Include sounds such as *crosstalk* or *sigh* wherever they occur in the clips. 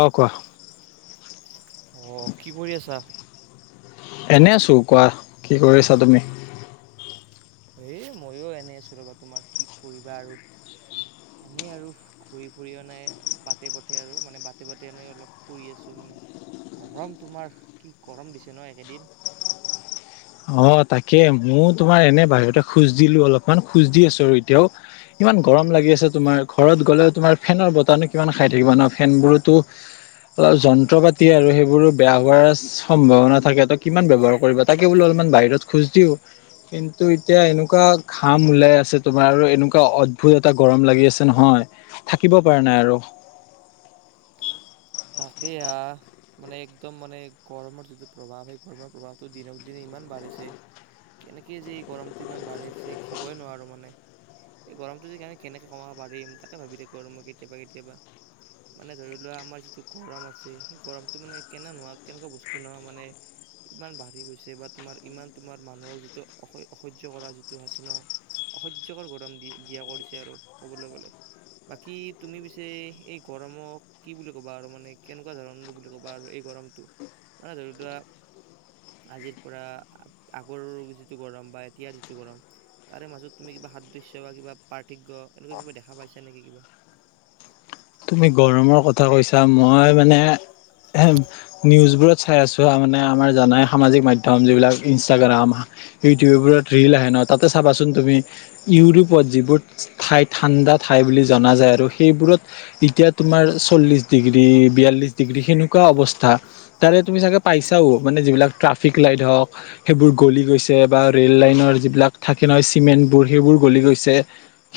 অ' কোৱা। অ' কি কৰি আছা? এনেই আছোঁ, কোৱা কি কৰি আছা তুমি? এ মইয়ো এনে আছোঁ ৰবা, তোমাৰ কি কৰিবা আৰু এনেই আৰু ঘুৰি ফুৰি অনোই বাটে পথে আৰু মানে বাটে বাটে এনে অলপ ফুৰি আছো মানে। গৰম, তোমাৰ কি গৰম দিছে ন একেদিন। অ' তাকে মইয়ো তোমাৰ এনে বাহিৰতে খোজ দিলো, অলপমান খোজ দি আছো আৰু এতিয়াও। কিমান গৰম লাগি আছে, তোমাৰ ঘৰত গ'লে তোমাৰ ফেনৰ বতানো কিমান খাই থাকিবা ন ফেনবোৰতো অলপ যন্ত্ৰ পাতি আৰু সেইবোৰো বেয়া হোৱাৰ সম্ভাৱনা থাকে ত কিমান ব্যৱহাৰ কৰিব তাকে বো অলপ ইমান বাহিৰত খোজ দিও। কিন্তু এতিয়া এনেকুৱা ঘাম ওলাই আছে তোমাৰ আৰু এনেকুৱা অদ্ভুত এটা গৰম লাগি আছে নহয়। থাকিব পৰা নাই আৰু। তাকে আহ। মানে একদম মানে গৰমৰ যিটো প্ৰভাৱ সেই গৰমৰ প্ৰভাৱটো দিনক দিনে ইমান বাঢ়িছে। কেনেকৈ যে এই গৰমটো ইমান বাঢ়িছে ক'বই নোৱাৰোঁ মানে। গৰমটো যদি কাৰণ কেনেকৈ কমাব পাৰিম তাকে ভাবি থাকোঁ আৰু মই কেতিয়াবা কেতিয়াবা। মানে ধৰি লোৱা আমাৰ যিটো গৰম আছে সেই গৰমটো মানে কেনে নোহোৱা কেনেকুৱা বস্তু নোহোৱা মানে ইমান বাঢ়ি গৈছে বা তোমাৰ ইমান তোমাৰ মানুহক যিটো অসহ্য কৰা যিটো আছে ন। অসহ্যকৰ গৰম দি দিয়া কৰিছে আৰু কবলৈ গলে। বাকী তুমি পিছে এই গৰমক, কি বুলি ক'বা আ মান কেনেকুৱা ধৰণৰ বুলি ক'বা আৰু এই গৰমটো, মানে ধৰি লোৱা আজিৰ পৰা আগৰ যিটো গৰম বা এতিয়াৰ যিটো গৰম তাৰে মাজত তুমি কিবা সাদৃশ্য বা কিবা পাৰ্থক্য এনেকুৱা কিবা দেখা পাইা নেকি কিবা? তুমি গৰমৰ কথা কৈছা, মই মানে নিউজ বোৰত চাই আছো, মানে আমাৰ জানাই সামাজিক মাধ্যম যিবিলাক ইনষ্টাগ্ৰাম ইউটিউবৰবোৰত ৰিল আহে ন তাতে চাবাচোন তুমি ইউৰোপত যিবোৰ ঠাই ঠাণ্ডা ঠাই বুলি জনা যায় আৰু সেইবোৰত এতিয়া তোমাৰ চল্লিশ ডিগ্ৰী বিয়াল্লিশ ডিগ্ৰী সেনেকুৱা অৱস্থা। তাৰে তুমি চাগে পাইছাও মানে যিবিলাক ট্ৰাফিক লাইট হওক সেইবোৰ গলি গৈছে বা ৰে'ল লাইনৰ যিবিলাক থাকে নহয় চিমেণ্টবোৰ সেইবোৰ গলি গৈছে।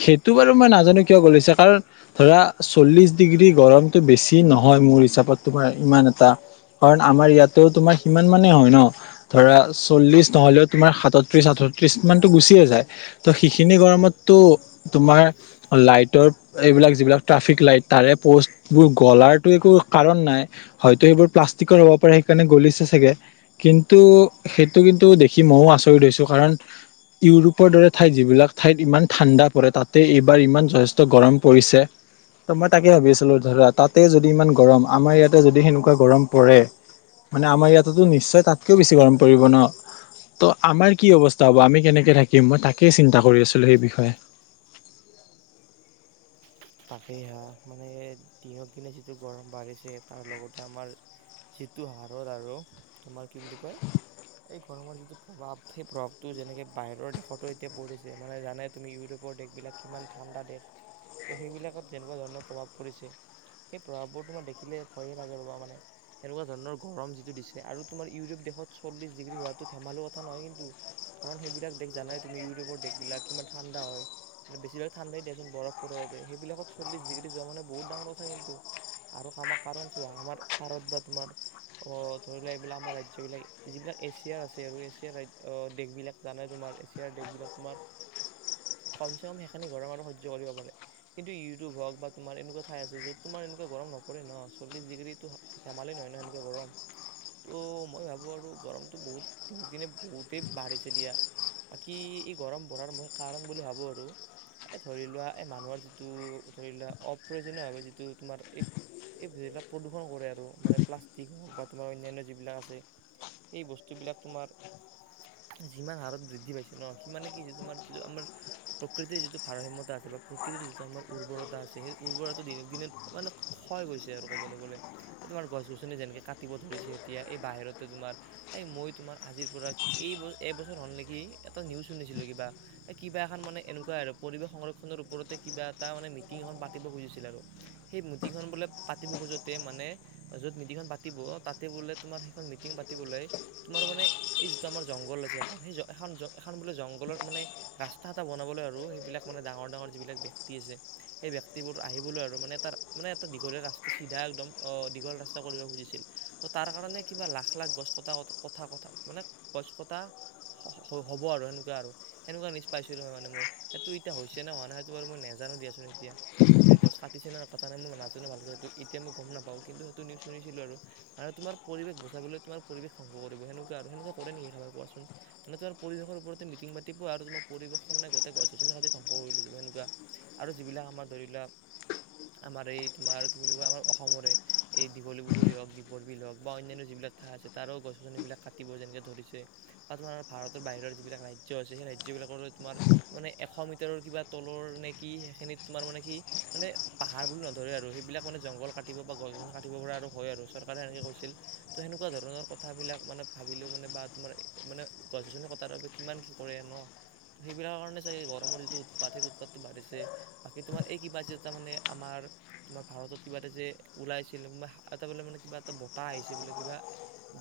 সেইটো বাৰু মই নাজানো কিয় গলছে কাৰণ ধৰা চল্লিশ ডিগ্ৰী গৰমতটো বেছি নহয় মোৰ হিচাপত তোমাৰ ইমান এটা কাৰণ আমাৰ ইয়াাতো তোমাৰ সিমান মানে হয় ন। ধৰা চল্লিশ নহলেও তোমাৰ সাতত্ৰিশ, আঠত্ৰিশ মানতো গুচিয়ে যায়। ত' সেইখিনি গৰমতো তোমাৰ লাইটৰ এইবিলাক যিবিলাক ট্ৰাফিক লাইট তাৰে প'ষ্টবোৰ গলাৰটো একো কাৰণ নাই। হয়তো সেইবোৰ প্লাষ্টিকৰ হ'ব পাৰে সেইকাৰণে গলিছে চাগে। কিন্তু সেইটো কিন্তু দেখি ময়ও আচৰিত হৈছোঁ কাৰণ ইউৰোপৰ দৰে ঠাইত যিবিলাক ঠাইত ইমান ঠাণ্ডা পৰে তাতে এইবাৰ ইমান যথেষ্ট গৰম পৰিছে। মই তাকে ভাবি আছিলো ধৰা তাতে যদি ইমান গৰম আমাৰ ইয়াতে যদি সেনেকুৱা গৰম পৰে। মানে আমাৰ ইয়াততো নিশ্চয় তাতকৈও বেছি গৰম পৰিব ন। ত' আমাৰ কি অৱস্থা হ'ব আমি কেনেকে থাকিম মই তাকেই চিন্তা কৰি আছিলোঁ সেই বিষয়ে। পাখি হা মানে দিনক দিনে যিটো গৰম বাঢ়িছে তাৰ লগতে আমাৰ যিটো হাৰত আৰু তোমাৰ কি বুলি কয় এই গৰমৰ যিটো প্ৰভাৱ সেই প্ৰভাৱটো যেনেকৈ বাহিৰৰ দেশতো এতিয়া পৰিছে মানে জানে তুমি ইউৰোপৰ দেশবিলাক কিমান ঠাণ্ডা দেশ। তো, সেইবিলাকত যেনেকুৱা ধৰণৰ প্ৰভাৱ পৰিছে। সেই প্ৰভাৱবোৰ তোমাৰ দেখিলে ভয়ে লাগে ৰ'বা মানে। সেনেকুৱা ধৰণৰ গৰম যিটো দিছে আৰু তোমাৰ ইউৰোপীয় দেশত চল্লিছ ডিগ্ৰী হোৱাটো ধেমাল কথা নহয় কিন্তু। কাৰণ সেইবিলাক দেশ জানাই তুমি ইউৰোপৰ দেশবিলাক কিমান ঠাণ্ডা হয় মানেছিভিলাক ঠাণ্ডাই দিয়াচোন বৰফ *unintelligible* সেইবিলাকত চল্লিছ ডিগ্ৰী যোৱা মানে বহুত ডাঙৰ কথা কিন্তু। আৰু আমাৰ কাৰণ চ আমাৰ ভাৰত বা তোমাৰ অ, ধৰি লোৱা এইবিলাক আমাৰ ৰাজ্যবিলাক যিবিলাক এছিয়াৰ আছে আৰু এছিয়াৰ ৰাজ দেশবিলাক জানে তোমাৰ এছিয়াৰ দেশবিলাক তোমাৰ কম চে কম সেইখিনি ঘৰ মানুহ সহ্য কৰিব পাৰে। কিন্তু ইউটিউ হক বা তোৰ এনেকুৱা ঠাই আছে য'ত তোমাৰ এনেুৱা গৰম নপৰে ন চল্লিছিগ্ৰীটো ধেমালি নহ, নহ সেনেকৈ গৰম ত, মই ভাবোঁ আৰু গৰমটো বহুত দিন দিনে বহুতেই বাঢ়িছে দিয়া। বাকী এই গৰম বঢ়াৰ মই কাৰণ বুলি ভাবোঁ আৰু এই ধৰি লোৱা এই মানুহৰ যিটো ধৰিা অপ্ৰয়োজনীয় ভাৱে যিটো তোমাৰ এই এইবিলাক প্ৰদূষণ কৰে আৰু মানে প্লাষ্টিক হওক বা তোমাৰ অন্যান্য যিবিলাক আছে। সেই বস্তুবিলাক তোমাৰ যিমান হাৰত বৃদ্ধি পাইছে ন সিমানে কি তোমাৰ য আমাৰ প্ৰকৃতিৰ যিটো ভাৰসীমতা আছে বা প্ৰকৃতিৰ যিটো আমাৰ উৰ্বৰতা আছে। সেই উৰ্বৰতাটো দিনক দিন মানে ক্ষয় গৈছে আৰু ক'বলৈ গ'লে তোমাৰ গছ-গছনি যেনেকে কাটিব ধৰিছে এতিয়া এই বাহিৰতো তোমাৰ এই মই তোমাৰ আজিৰ পৰা কেই এবছৰ হ'ল নেকি এটা নিউজ শুনিছিলো কিবা এ, কিবা এখন মানে এনেকুৱাই আৰু পৰিৱেশ সংৰক্ষণ ওপতে কিবা এটা মানে মিটি এখন পাতিব খুজিছিল আৰু সেই মিটিখন বোলে পাতিব খোজোতে মানে য'ত মিটিংখন পাতিব তাতে বোলে তোমাৰ সেইখন মিটিং পাতিবলৈ তোমাৰ মানে এই যিটো আমাৰ জংঘল আছে, এখন সেই এ, এখন বোলে জংঘলৰ মানে ৰাস্তা এটা বনাবলৈ আৰু সেইবিলাক মানে ডাঙৰ, ডাঙৰ যিবিলাক ব্যক্তি আছে সেই ব্যক্তিবোৰ আহিবলৈ আৰু মানে এটা মানে এটা দীঘলীয়া ৰাস্তা চিধা একদম দীঘল ৰাস্তা কৰিব খুজিছিল। ত, তাৰ কাৰণে কিবা লাখ, লাখ গছ কটা কথা, কথা মানে গছ কটা হ'ব আৰু সেনেকুৱা আৰু সেনেকুৱা নিজ পাইছিলো হয় মানে মই সেইটো এতিয়া হৈছে ন হোৱা নাইেইটো বাৰু মই নাজানো দিয়াচোন এতিয়া। মানে গছ কাটিছে ন কথা নাই মই নাজানো ভালকে সেইটো এতিয়া মই গম নাপাওঁ কিন্তু সেইটো নিউজ শুনিছিলো আৰু। আৰু তোমাৰ পৰিৱেশ বচাবলৈ তোমাৰ পৰিৱেশ ধ্বংস কৰিব সেনেকুৱা আৰু সেনেুৱা কৰে নেকি খাবাই কোৱাচোন। মান তোমাৰ পৰিৱেশৰ ওপৰত মিটিং পাতিব আৰু তোমাৰ পৰিবেশতে গোটে গছ-গছনি ধ্বংস কৰি লৈ যাব সেনেকুৱা আৰু যিবিলাক আমাৰ ধৰি লাক আমাৰ এই তোমাৰ কি বুলি কয় আমাৰ অসমৰে এই দীঘলী পুখুৰী হওক দীপৰ বিল হওক বা অন্যান্য যিবিলাক ঠাই আছে তাৰো গছ গছনিবিলাক কাটিব যেনেকে ধৰিছে বা তোমাৰ ভাৰতৰ বাহিৰৰ যিবিলাক ৰাজয় আছে সেই ৰাজ্য় বিলাকৰ তোমাৰ মানে এি হতেৰ কিবা তলৰ নে কি সেইখিনিত তোমাৰ মানে কি মানে পাহাৰ বুলি নধৰে আৰু সেইবিলাক মানে জংঘল কাটিব বা গছ কাটিব পৰা আৰু হয় আৰু চৰকাৰে এনেকে কৈছিল ত' সেনেকুৱা ধৰণৰ কথাবিলাক মানে ভাবিলেও মানে বা তোমাৰ মানে গছ গছনি কটাৰ বাবে কিমান কৰে ন ত সেইবিলাকৰ কাৰণে চাগে গৰমৰ উৎপেই উৎপাতটো বাঢ়িছে বাকী তোমাৰ এই কিবা যে তাৰ মানে আমাৰ তোমাৰ ভাৰতত কিবা এটা যে ওলাইছিল এটা বোলে মানে কিবা এটা বতাহ আহিছে বোলে কিবা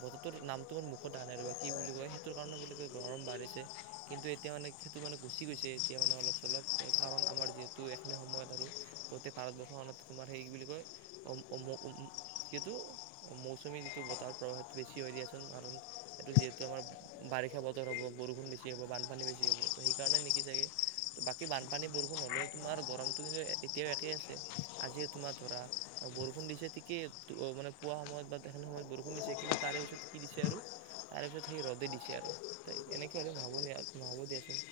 বতৰটোৰ নামটোমাৰ মুখত ানাই বা কি বুলি কয় সেইটোৰ কাৰণে বোলে কয় গৰম বাঢ়িছে কিন্তু এতিয়া মানে সেইটো মানে গুচি গৈছে তেতিয়া মানে অলপ চলপ কাৰণ আমাৰ যিহেতু এখিনি সময়ত আৰু কতে ভাৰতবৰ্ষৰখনত তোমাৰ সেই বুলি কয় অম *unintelligible* কিন্তু মৌচুমী যিটো বতাহৰ প্ৰভাৱটো বেছি হৈ দিয়াচোন কাৰণ এইটো যিহেতু আমাৰ বাৰিষা বতৰ হব বৰষুণ বেছি হ'ব বানপানী বেছি হ'ব ত সেইণেকি চাগে। বাকী বানপানী বৰষুণ হ'লেও তোমাৰ গৰমটো কিন্ত এতিয়াও একেই আছে। আজিয়ে তোমাৰ ধৰা বৰষুণ দিছে ঠিকেই টো মানে পোৱা সময়ত বা তেখি সময়ত বৰষুণ দিছে কিন্তু তাৰে পিছত কি দিছে আৰু তাৰ পিছত থাকি ৰ'দেই দিছে আৰু থেই এনেকে হলে নহব নহব দিয়াচোন।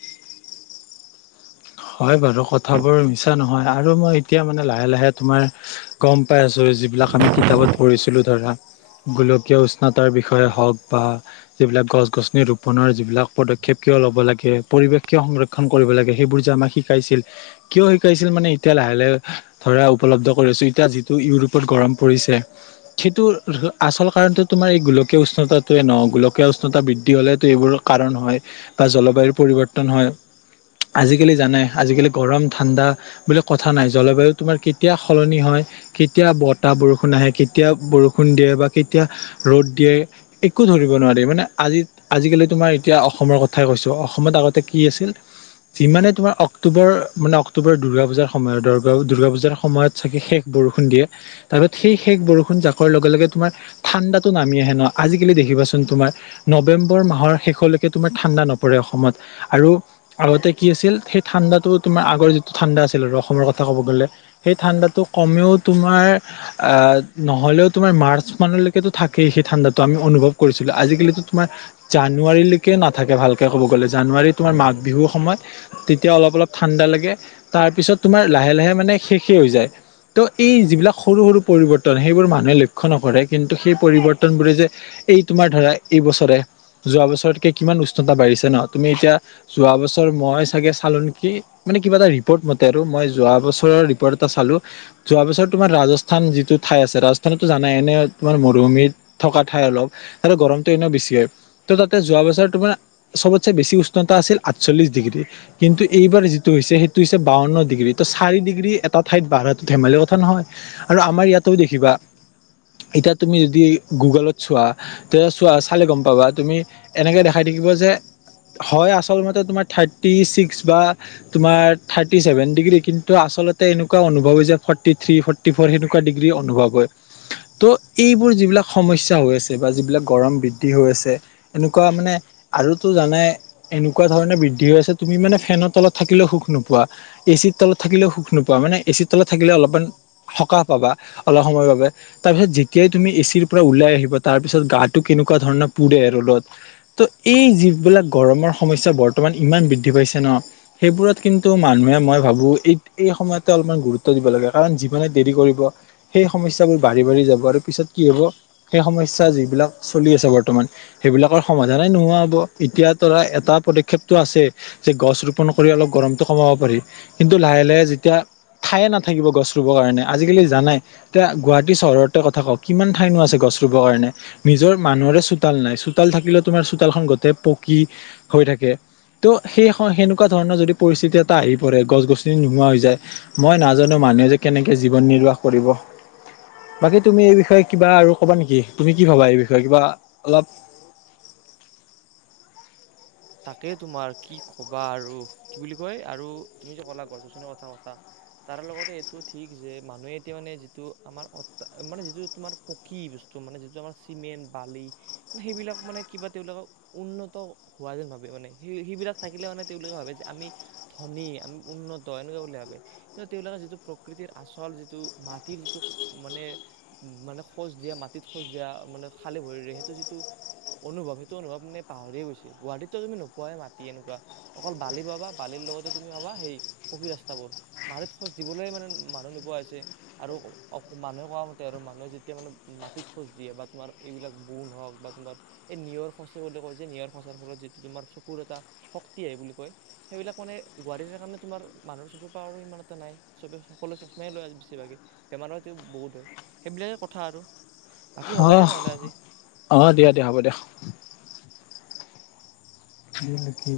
হয়, বাৰু কথাবোৰ মিছা নহয় আৰু মই এতিয়া মানে লাহে লাহে তোমাৰ গম পাই আছো যিবিলাক আমি কিতাপত পঢ়িছিলো ধৰা গোলকীয় উষ্ণতাৰ বিষয়ে হওক বা যিবিলাক গছ-গছনি ৰপ পোনৰ যিবিলাক পদক্ষেপ কিয় ল'ব লাগে পৰিৱেশ কিয় সংৰক্ষণ কৰিব লাগে সেইবোৰ যে আমাক শিকাইছিল। কিয় শিকাইছিল মানে এতিয়া লাহে লাহে ধৰা উপলব্ধ কৰি আছো এতিয়া যিটো ইউৰোপত গৰম পৰিছে, সেইটো আচল কাৰণটো তোমাৰ এই গোলকীয় উষ্ণতাৱে নহয় গোলকীয় উষ্ণতা বৃদ্ধি হলেতো এইবোৰ কাৰণ হয় আ জলবায়ুৰ পৰিৱৰ্তন হয় আজিকালি জানে আজিকালি গৰম ঠাণ্ডা বুলি কথা নাই জলবায়ু তোমাৰ কেতিয়া সলনি হয় কেতিয়া বতাহ বৰষুণ আহে কেতিয়া বৰষুণ দিয়ে বা কেতিয়া ৰ'দ দিয়ে একো ধৰিব নোৱাৰি মানে আজি আজিকালি তোমাৰ এতিয়া অসমৰ কথাই কৈছো অসমত আগতে কি আছিল যিমানে তোমাৰ অক্টোবৰ মানে অক্টোবৰ দুৰ্গা পূজাৰ সময়ত দুৰ্গা পূজাৰ সময়ত চাগে শেষ বৰষুণ দিয়ে। তাৰপিছ সেই শেষ বৰষুণ জাকৰ লগে লগে তোমাৰ ঠাণ্ডাতটো নামি আহে ন আজিকালি দেখিবাচোন তোমাৰ নৱেম্বৰ মাহৰ শেষলৈকে তোমাৰ ঠাণ্ডা নপৰে অসমত আৰু আগতে কি আছিল সেই ঠাণ্ডাটো তোমাৰ আগৰ যিটো ঠাণ্ডা আছিল আৰু অসমৰ কথা ক'ব গ'লে। সেই ঠাণ্ডাটো কমেও তোমাৰ আহ নহলেও তোমাৰ মাৰ্চ মানলৈকেতো থাকেই সেই ঠাণ্ডাটো আমি অনুভৱ কৰিছিলো আজিকালিতো তোমাৰ জানুৱাৰীলৈকে নাথাকে ভালকে ক'ব গ'লে জানুৱাৰী তোমাৰ মাঘ বিহুৰ সময়ত তেতিয়া অলপ-অলপ ঠাণ্ডা লাগে তাৰপিছত তোমাৰ লাহে লাহে মানে শেষেই হৈ যায়। ত' এই যিবিলাক সৰু সৰু পৰিৱৰ্তন সেইবোৰ মানুহে লক্ষ্য নকৰে কিন্তু সেই পৰিৱৰ্তন বোৰে যে এই তোমাৰ ধৰা এই বছৰে যোৱা বছৰতকে কিমান উষ্ণতা বাঢ়িছে ন তুমি এতিয়া যোৱা বছৰ মই চাগে চালোঁ নেকি মানে কিবা এটা ৰিপৰ্ট মতে আৰু মই যোৱা বছৰৰ ৰিপৰ্ট এটা চালোঁ যোৱাৰ পিছত তোমাৰ ৰাজস্থ *unintelligible* যিটো ঠাই আছে ৰাজস্থানতো জানাই এনে তোমাৰ মৰুভূমিত থকা ঠাই অলপ আৰু গৰমতটো এনেও বেছি হয়। ত' তাতে যোৱা বছৰ তো মানে চবতচে বেছি উষ্ণতা আছিল আঠচল্লিশ ডিগ্ৰী। কিন্তু এইবাৰ যিটো হৈছে সেইটো হৈছে বাৱন্ন ডিগ্ৰী তো চাৰি ডিগ্ৰী এটা ঠাইত বাঢ়াটো ধেমালি কথা নহয়। আৰু আমাৰ ইয়াতও দেখিবা এতিয়া তুমি যদি গুগলত চোৱা তে চ চালে গম পাবা তুমি এনেকে দেখাই থাকিবা যে হয়, আচল মতে তোমাৰ থাৰ্টি ছিক্স বা তোমাৰ থাৰ্টি ছেভেন ডিগ্ৰী, কিন্তু আচলতে এনেকুৱা অনুভৱ হৈছে forty three forty for সেনেকুৱা ডিগ্ৰী অনুভৱ হয়। ত' এইবোৰ যিবিলাক সমস্যা হৈ আছে বা যিবিলাক গৰম বৃদ্ধি হৈ আছে এনেকুৱা মানে আৰুতো জানা এ এনেকুৱা ধৰণে বৃদ্ধি হৈ আছে তুমি মানে ফেনৰ তলত থাকিলেও সুখ নোপোৱা, এ চিৰ তলত থাকিলেও সুখ নোপোৱা, মানে এ চিৰ তলত থাকিলে অলপমান সকাহ পাবা, অলপ সময়ৰ বাবে। তাৰপিছত যেতিয়াই তুমি এ চিৰ পৰা ওলাই আহিবা, তাৰ পিছত গাটো কেনেকুৱা ধৰণৰ পুৰে ৰ'দত। ত' এই যিবিলাক গৰমৰ সমস্যা বৰ্তমান ইমান বৃদ্ধি পাইছে ন সেইবোৰত কিন্তু মানুহে, মই ভাবো এইখিনি সময়তে অলপমান গুৰুত্ব দিব লাগে। কাৰণ, যিমানে দেৰি কৰিব সেই সমস্যাবোৰ বাঢ়ি বাঢ়ি যাব আৰু পিছত কি হ'ব - সেই সমস্যা, যিবিলাক চলি আছে বৰ্তমান সেইবিলাকৰ সমাধানেই নোহোৱা হ'ব। এতিয়াটো ধৰা এটা পদক্ষেপটো আছেই যে গছ ৰোপন কৰি অলপ গৰমটো কমাব পাৰি। কিন্তু, লাহে লাহে যেতিয়া ঠায়ে নাথাকিব গছ ৰুবৰ কাৰণে। আজিকালি জানাই তিয়া গুৱাহাটী চহৰতে কথা কওঁ - কিমান ঠাইনো আছে গছ ৰুবৰ কাৰণে? নিজৰ মানুহৰে চোতাল নাই। চোতাল থাকিলেও তোমাৰ চোতালখন গোটেই পকী হৈ থাকে। ত' সেই স সেনেকুৱা ধৰণৰ যদি পৰিস্থিতি এটা আহি পৰে, গছ গছনি নোহোৱা হৈ যায়, মই নাজানো মানুহে যে কেনেকে জীৱন নিৰ্বাহ কৰিব! বাকী, তুমি এই বিষয়ে কিবা তাক আৰু ক'বা নেকি? তুমি কি ভাবা এই বিষয়ে, কিবা অলপ তাকে তোমাৰ কি ক'বা আৰু, কি বুলি কয় - আৰু তুমি যে ক'লা গছ গছনিৰ কটা কথা তাৰ লগতে এইটোও ঠিক যে, মানুহে এতিয়া মানে যিটো আমাৰ অ মানে যিটো তোমাৰ পকী বস্তু, মানে যিটো আমাৰ চিমেণ্ট বালি সেইবিলাক মানে কিবা তেওঁলোকক উন্নত হোৱা যেন ভাবে মানে, সেই সেইবিলাক থাকিলে মানে তেওঁলোকে ভাবে যে আমি ধনী? আমি উন্নত, এনেকুৱা বুলি ভাবে। কিন্তু তেওঁলাকৰ যিটো প্ৰকৃতিৰ আচল যিটো, মাটিৰ যিটো মানে মানে খোজ দিয়া, মাটিত খোজ দিয়া মানে খালি ভৰিৰে সেইটো যিটো অনুভৱ, সেইটো অনুভৱ মানে পাহৰিয়ে গৈছে। গুৱাহাটীতটো তুমি নোপোৱাই মাটি এনেকুৱা অকল বালি পাবা, বালিৰ লগতে তুমি পাবা সেই, পকী ৰাস্তাবোৰ। মাটিত খোচ দিবলৈ মানে মানুহ নোপোৱা হৈছে। আৰু অ মানুহে কোৱা মতে আৰু, মানুহে যেতিয়া মানে মাটিত খোজ দিয়ে, বা তোমাৰ এইবিলাক বোন হওক, বা তোমাৰ এই নিয়ৰ খচে বুলি কয় যে, নিয়ৰ খচাৰ ফলত যিটো তোমাৰ চকুৰ এটা শক্তি আহে বুলি কয় সেইবিলাক মানে, *unintelligible* কাৰণে তোমাৰ মানুহৰ চকুৰ পাৱাৰো ইমান এটা নাই। চবে সকলোৱে চচমাই লৈ আ বেছিভাগে, বেমাৰো আজিকালি বহুত হয়। সেইবিলাকে কথা আৰু বাকী হ'ব অ, দিয়া নহ'লে আজি অ দিয়া দিয়া, হ'ব দিয়া। *unintelligible*